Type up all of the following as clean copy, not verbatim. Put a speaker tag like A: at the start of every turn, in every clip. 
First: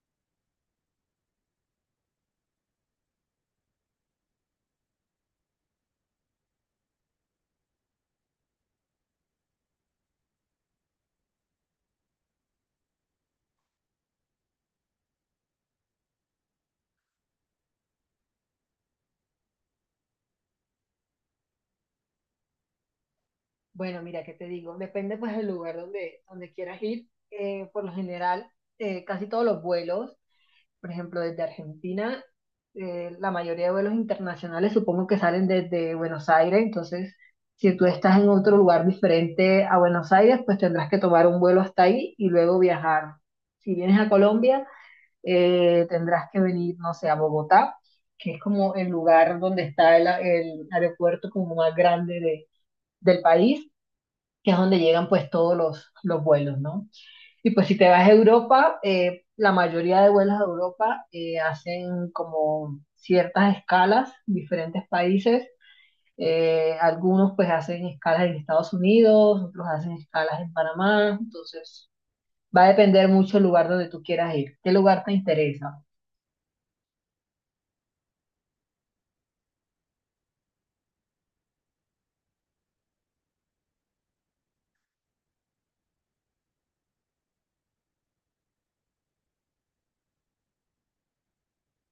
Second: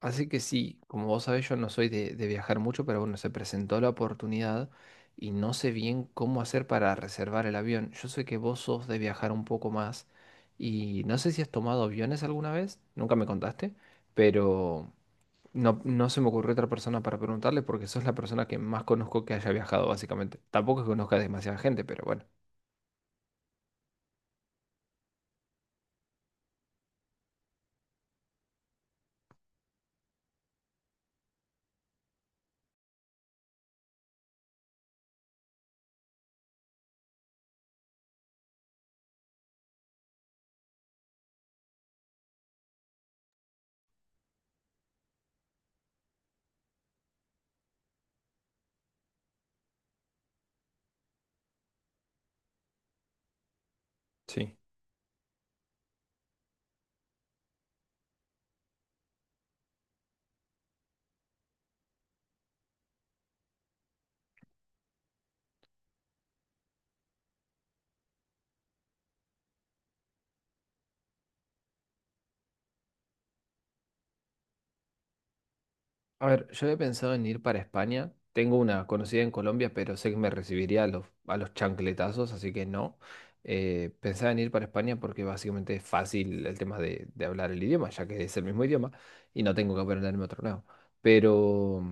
A: Así que sí, como vos sabés, yo no soy de viajar mucho, pero bueno, se presentó la oportunidad y no sé bien cómo hacer para reservar el avión. Yo sé que vos sos de viajar un poco más y no sé si has tomado aviones alguna vez, nunca me contaste, pero no se me ocurrió otra persona para preguntarle porque sos la persona que más conozco que haya viajado, básicamente. Tampoco es que conozca demasiada gente, pero bueno,
B: Bueno, mira, ¿qué te digo? Depende pues del lugar donde quieras ir. Por lo general, casi todos los vuelos, por ejemplo, desde Argentina, la mayoría de vuelos internacionales supongo que salen desde Buenos Aires. Entonces, si tú estás en otro lugar diferente a Buenos Aires, pues tendrás que tomar un vuelo hasta ahí y luego viajar. Si vienes a Colombia, tendrás que venir, no sé, a Bogotá, que es como el lugar donde está el aeropuerto como más grande del país que
A: sí.
B: es donde llegan pues todos los vuelos, ¿no? Y pues si te vas a Europa, la mayoría de vuelos a Europa hacen como ciertas escalas, diferentes países. Algunos pues hacen escalas en Estados Unidos, otros hacen escalas en Panamá, entonces va a depender mucho el lugar donde tú quieras ir, qué lugar te interesa.
A: A ver, yo he pensado en ir para España. Tengo una conocida en Colombia, pero sé que me recibiría a los chancletazos, así que no. Pensaba en ir para España porque básicamente es fácil el tema de hablar el idioma, ya que es el mismo idioma y no tengo que aprenderme otro nuevo. Pero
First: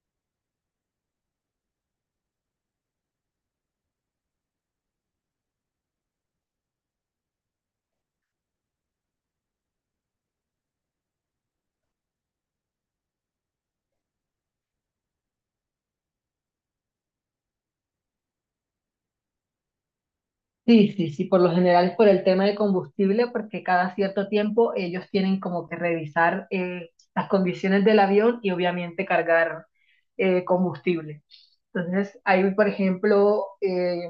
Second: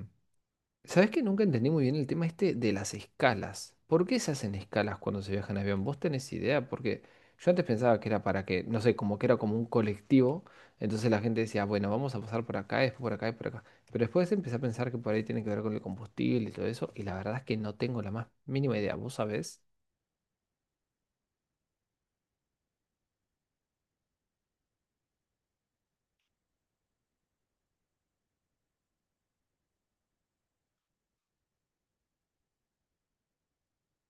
A: ¿sabés que nunca entendí muy bien el tema este de las escalas? ¿Por qué se hacen escalas cuando se viaja en avión? ¿Vos tenés idea? Porque yo antes pensaba que era para que, no sé, como que era como un colectivo, entonces la gente decía, bueno, vamos a pasar por acá, después por acá y por acá. Pero después empecé a pensar que por ahí tiene que ver con el combustible y todo eso, y la verdad es que no tengo la más mínima idea. ¿Vos sabés?
B: Sí, sí, sí, por lo general es por el tema de combustible, porque cada cierto tiempo ellos tienen como que revisar las condiciones del avión y obviamente cargar combustible. Entonces, ahí, por ejemplo,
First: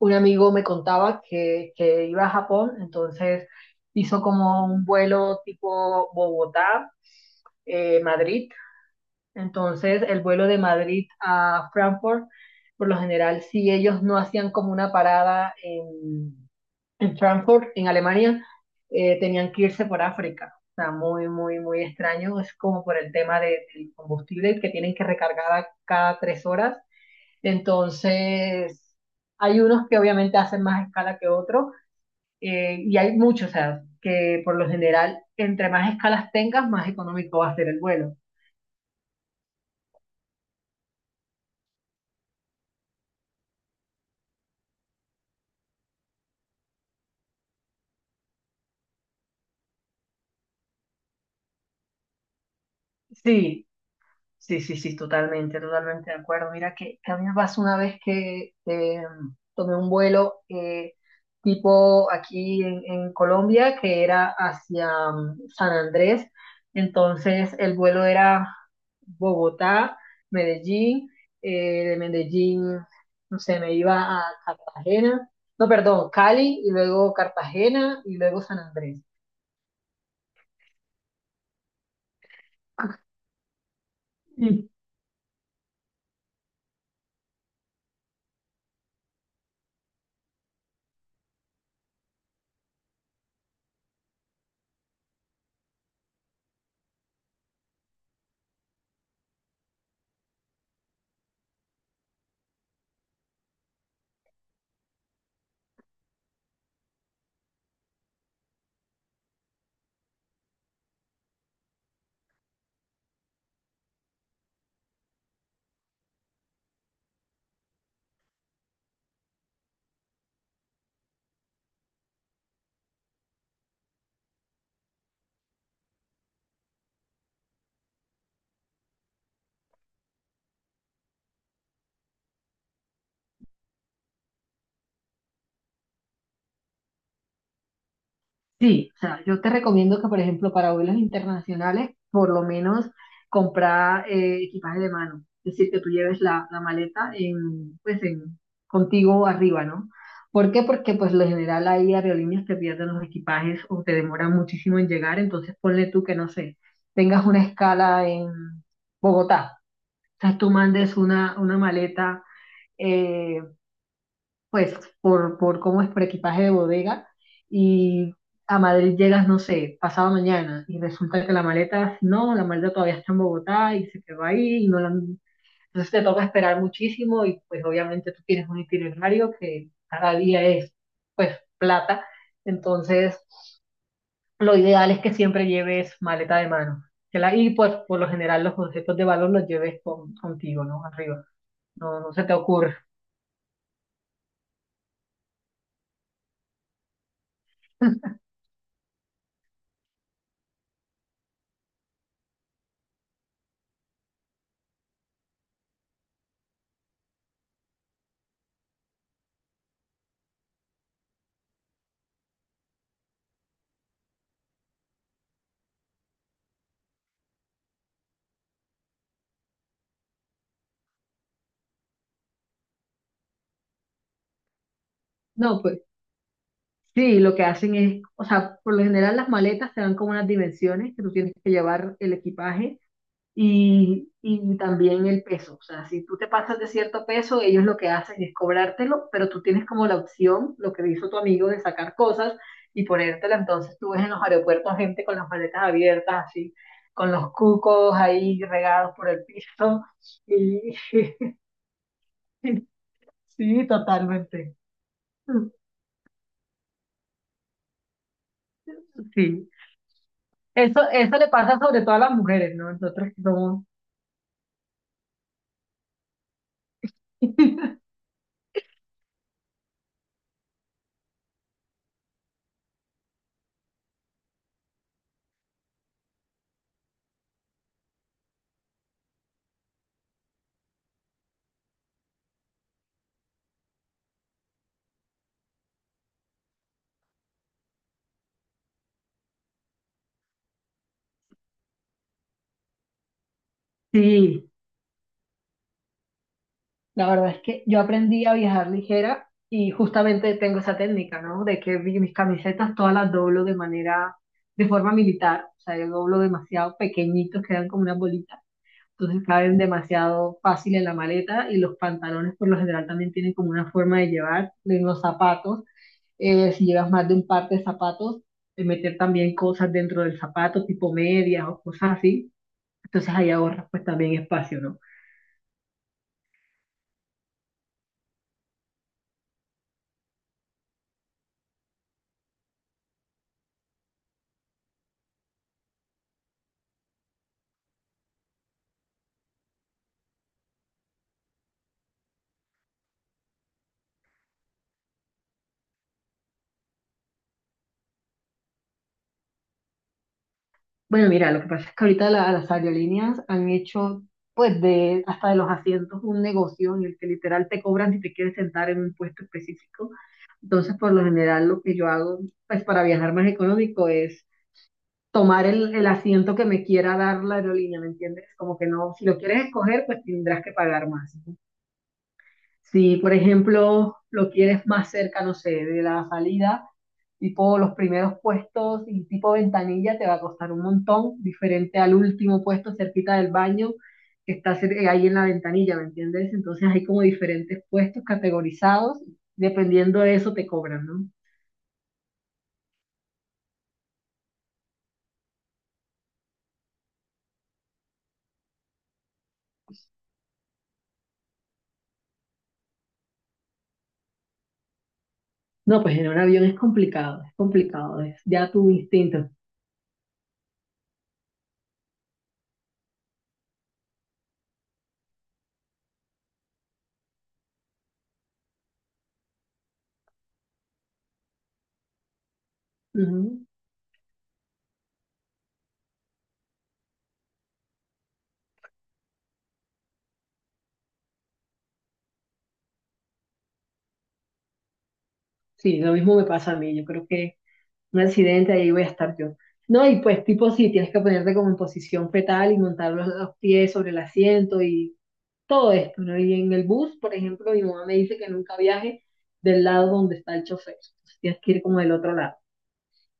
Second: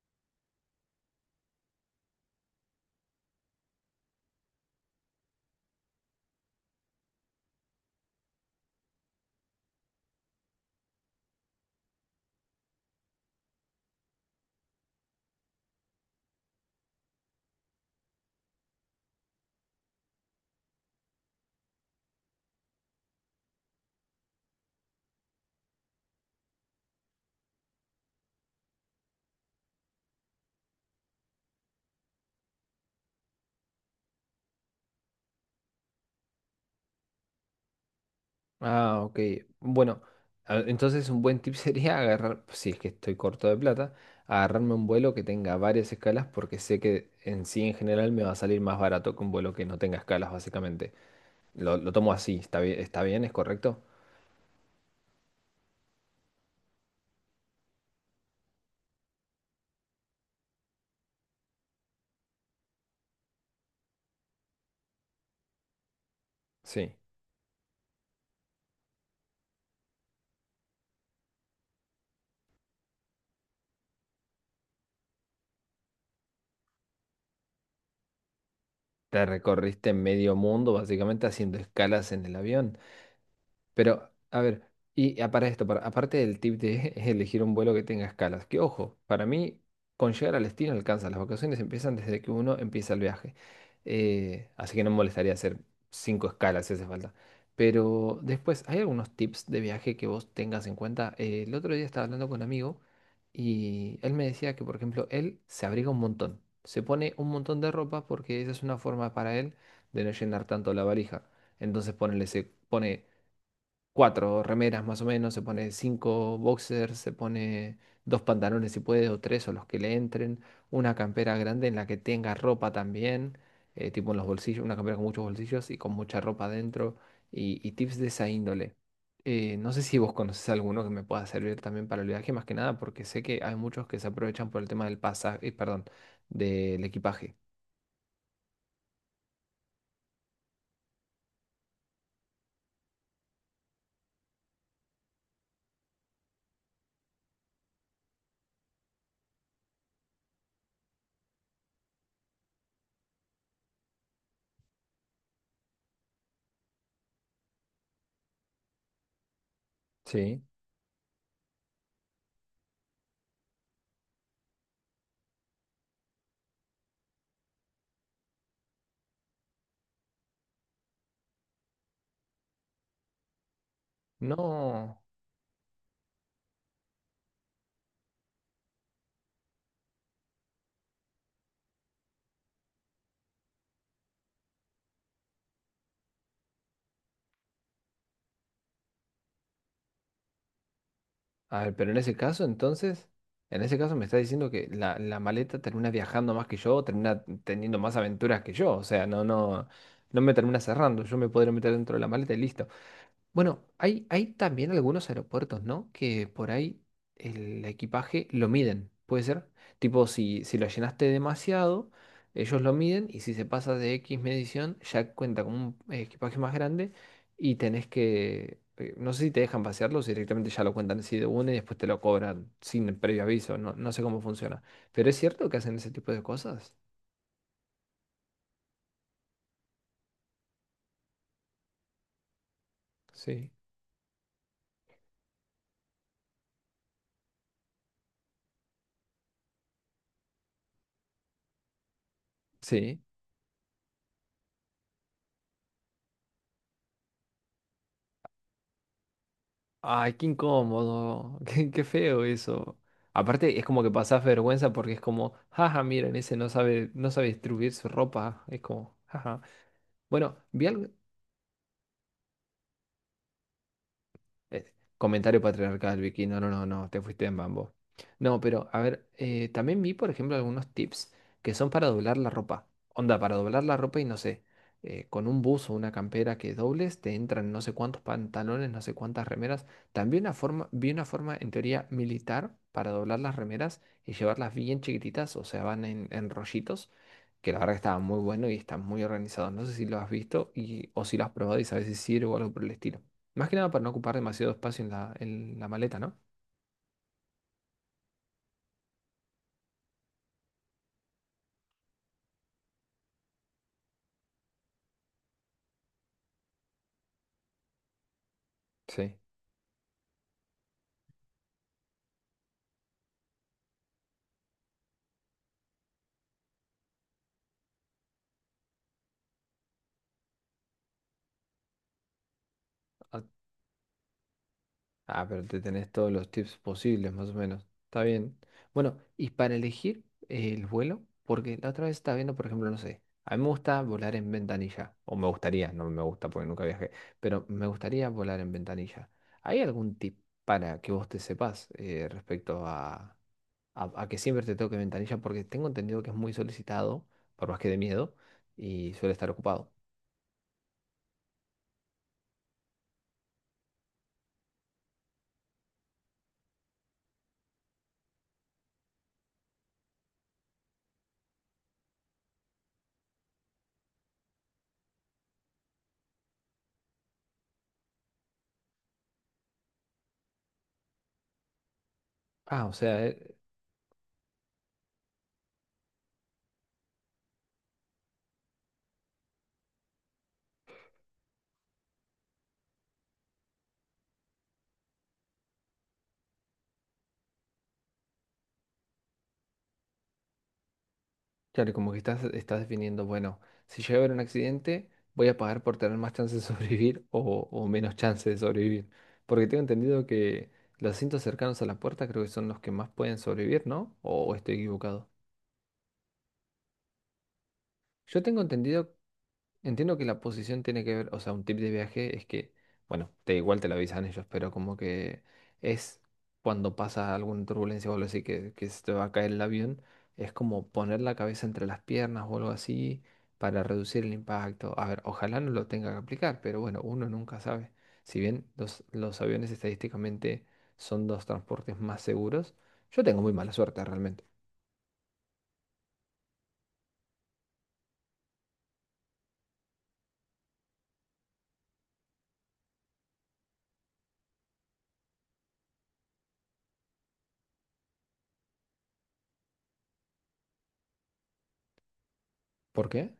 B: un amigo me contaba que iba a Japón, entonces hizo como un vuelo tipo Bogotá, Madrid. Entonces, el vuelo de Madrid a Frankfurt, por lo general, si ellos no hacían como una parada en Frankfurt, en Alemania, tenían que irse por África. O sea, muy, muy, muy extraño. Es como por el tema del combustible que tienen que recargar a cada 3 horas. Entonces, hay unos que obviamente hacen más escala que otros y hay muchos, o sea, que por lo general, entre más escalas tengas, más económico va a ser el vuelo.
A: Ah, ok. Bueno, entonces un buen tip sería agarrar, si es que estoy corto de plata, agarrarme un vuelo que tenga varias escalas porque sé que en sí en general me va a salir más barato que un vuelo que no tenga escalas, básicamente. Lo tomo así, ¿está bien? ¿Está bien? ¿Es
B: Sí,
A: correcto?
B: sí, sí, sí, totalmente, totalmente de acuerdo. Mira que a mí me pasó una vez que tomé un vuelo tipo aquí en Colombia, que era hacia San Andrés.
A: Sí.
B: Entonces el vuelo era Bogotá, Medellín, de Medellín, no sé, me iba a Cartagena, no, perdón, Cali y luego Cartagena y luego San Andrés.
A: Te recorriste medio mundo básicamente haciendo escalas en el avión. Pero, a ver, y para esto, aparte del tip de elegir un vuelo que tenga escalas, que ojo, para mí con llegar al destino alcanza, las vacaciones empiezan desde que uno empieza el viaje. Así que no me molestaría hacer cinco escalas si hace falta. Pero después, ¿hay algunos tips de viaje que vos tengas en cuenta? El otro día estaba hablando con un amigo y él me decía que, por ejemplo, él se abriga un montón, se pone un montón de ropa porque esa es una forma para él de no llenar tanto la valija. Entonces ponele, se pone cuatro remeras más o menos, se pone cinco boxers, se pone dos pantalones si puede, o tres o los que le entren, una campera grande en la que tenga ropa también, tipo en los bolsillos, una campera con muchos bolsillos y con mucha ropa dentro, y tips de esa índole. No sé si vos conoces alguno que me pueda servir también para el viaje, más que nada, porque sé que hay muchos que se aprovechan por el tema del pasaje, perdón, del equipaje.
B: Sí, o sea, yo te recomiendo que, por ejemplo, para vuelos internacionales, por lo menos comprar equipaje de mano. Es decir, que tú lleves la maleta en, pues, en, contigo arriba, ¿no? ¿Por qué? Porque, pues, lo general hay aerolíneas que pierden los equipajes o te demoran muchísimo en llegar. Entonces, ponle tú que, no sé, tengas una escala en Bogotá. O sea,
A: Sí.
B: tú mandes una maleta eh, pues por cómo es por equipaje de bodega y a Madrid llegas, no sé, pasado mañana y resulta que la maleta, no, la maleta todavía está en Bogotá y se quedó ahí y no la
A: No.
B: han- Entonces te toca esperar muchísimo y pues obviamente tú tienes un itinerario que cada día es pues plata, entonces lo ideal es que siempre lleves maleta de mano. Que la, y pues por lo general los objetos de valor los lleves contigo, ¿no? Arriba.
A: A ver, pero en
B: No, no
A: ese
B: se te
A: caso,
B: ocurre.
A: entonces, en ese caso me está diciendo que la maleta termina viajando más que yo, termina teniendo más aventuras que yo. O sea, no me termina cerrando. Yo me podría meter dentro de la maleta y listo. Bueno, hay también algunos aeropuertos, ¿no? Que por ahí el equipaje lo miden, ¿puede ser? Tipo, si lo llenaste demasiado, ellos lo miden y si se pasa de X medición, ya cuenta con un equipaje más grande y tenés que, no sé si te dejan pasearlo o si directamente ya lo cuentan así de una y después te lo cobran sin el previo aviso, no, no sé cómo funciona. Pero es cierto que
B: No,
A: hacen
B: pues,
A: ese tipo de cosas.
B: sí, lo que hacen es, o sea, por lo general las maletas te dan como unas dimensiones que tú tienes que llevar el equipaje
A: Sí.
B: y también el peso. O sea, si tú te pasas de cierto peso, ellos lo que hacen es cobrártelo, pero tú tienes como la opción, lo que hizo tu amigo, de sacar cosas y
A: Sí.
B: ponértela. Entonces tú ves en los aeropuertos gente con las maletas abiertas, así, con los cucos ahí regados por el piso.
A: Ay, qué
B: Y
A: incómodo, qué feo eso. Aparte, es
B: sí,
A: como que pasás
B: totalmente.
A: vergüenza porque es como, jaja, miren, ese no sabe, no sabe distribuir su ropa. Es como, jaja.
B: Sí.
A: Bueno,
B: Eso, eso le pasa sobre todo a las mujeres, ¿no? Nosotros que somos.
A: eh, comentario patriarcal, Vicky. No, no, no, no, te fuiste en bambo. No, pero a ver, también vi, por ejemplo, algunos tips que son para doblar la ropa. Onda, para doblar la ropa y no sé, con un buzo o una campera que dobles, te entran no sé cuántos pantalones, no sé cuántas remeras. También una forma, vi una forma, en teoría, militar para doblar las remeras y llevarlas bien chiquititas, o sea, van en rollitos, que la verdad que estaba muy bueno y está muy organizado. No sé si lo has visto y, o si lo has probado y sabes si sirve o algo por el estilo. Más que nada para no ocupar
B: Sí,
A: demasiado espacio en la maleta, ¿no?
B: la verdad es que yo aprendí a viajar ligera y justamente tengo esa técnica, ¿no? De que mis camisetas todas las doblo de manera, de forma militar, o sea, yo doblo demasiado pequeñitos, quedan como una bolita,
A: Sí.
B: entonces caben demasiado fácil en la maleta y los pantalones por lo general también tienen como una forma de llevar, de los zapatos, si llevas más de un par de zapatos, de meter también cosas dentro del zapato, tipo medias o cosas así. Entonces
A: Ah,
B: ahí ahorras pues también espacio, ¿no?
A: ah, pero te tenés todos los tips posibles, más o menos. Está bien. Bueno, y para elegir el vuelo, porque la otra vez estaba viendo, por ejemplo, no sé, a mí me gusta volar en ventanilla, o me gustaría, no me gusta porque nunca viajé, pero me gustaría volar en ventanilla. ¿Hay algún tip para que vos te sepas respecto a que siempre te toque ventanilla? Porque tengo entendido que es muy solicitado, por más que de miedo, y suele estar ocupado.
B: Bueno, mira, lo que pasa es que ahorita las aerolíneas han hecho pues de hasta de los asientos un negocio en el que literal te cobran si te quieres sentar en un puesto específico. Entonces, por lo general, lo que yo hago pues para viajar más económico es tomar el asiento que me quiera dar la aerolínea, ¿me entiendes? Como que no, si lo quieres escoger, pues tendrás que pagar más.
A: Ah, o
B: Si,
A: sea,
B: por ejemplo, lo quieres más cerca, no sé, de la salida, tipo los primeros puestos y tipo ventanilla te va a costar un montón, diferente al último puesto cerquita del baño que está ahí en la ventanilla, ¿me entiendes? Entonces hay como diferentes puestos categorizados, dependiendo de eso te cobran, ¿no?
A: claro, como que estás definiendo, bueno, si llega a haber un accidente, voy a pagar por tener más chances de sobrevivir o menos chances de sobrevivir. Porque tengo entendido que los asientos cercanos a la puerta creo que son los que más pueden sobrevivir, ¿no? O estoy equivocado?
B: No, pues en un avión es complicado, es complicado, es
A: Yo tengo
B: ya tu
A: entendido
B: instinto.
A: Entiendo que la posición tiene que ver, o sea, un tip de viaje es que, bueno, te igual te lo avisan ellos, pero como que es cuando pasa alguna turbulencia o algo así que se te va a caer el avión, es como poner la cabeza entre las piernas o algo así
B: Ujú.
A: para reducir el impacto. A ver, ojalá no lo tenga que aplicar, pero bueno, uno nunca sabe. Si bien los aviones estadísticamente son los transportes más seguros, yo tengo muy mala suerte realmente.
B: Sí, lo mismo me pasa a mí, yo creo que un accidente, ahí voy a estar yo. No, y pues tipo sí, tienes que ponerte como en posición fetal y montar los pies sobre el asiento y todo esto, ¿no? Y en el bus, por ejemplo, mi mamá me dice que nunca viaje del lado donde está el chofer, entonces tienes que ir como del otro lado,
A: ¿Por qué?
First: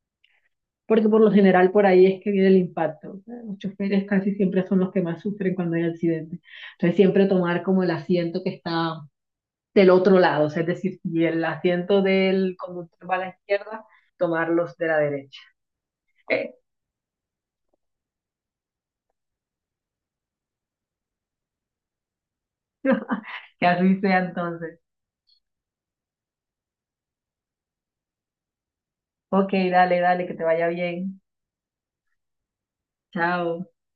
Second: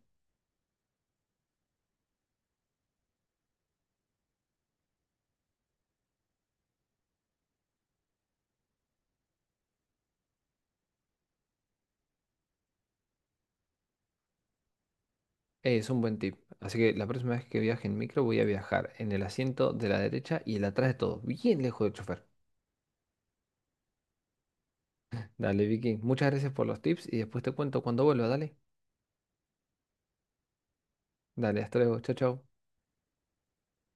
B: porque por lo general por ahí es que viene el impacto, o sea, los choferes casi siempre son los que más sufren cuando hay accidente, entonces siempre tomar como el asiento que está del otro lado, o sea, es decir, si el asiento del conductor va a la izquierda, tomarlos de la derecha.
A: Es un buen tip.
B: E-
A: Así que la próxima vez que viaje en micro voy a viajar en el asiento de la derecha y el atrás de todo, bien lejos del chofer.
B: Que así sea entonces.
A: Dale, Vicky, muchas gracias por los tips y después te cuento cuando vuelva, dale.
B: Ok, dale, dale, que te vaya bien.
A: Dale, hasta luego, chao, chao.
B: Chao.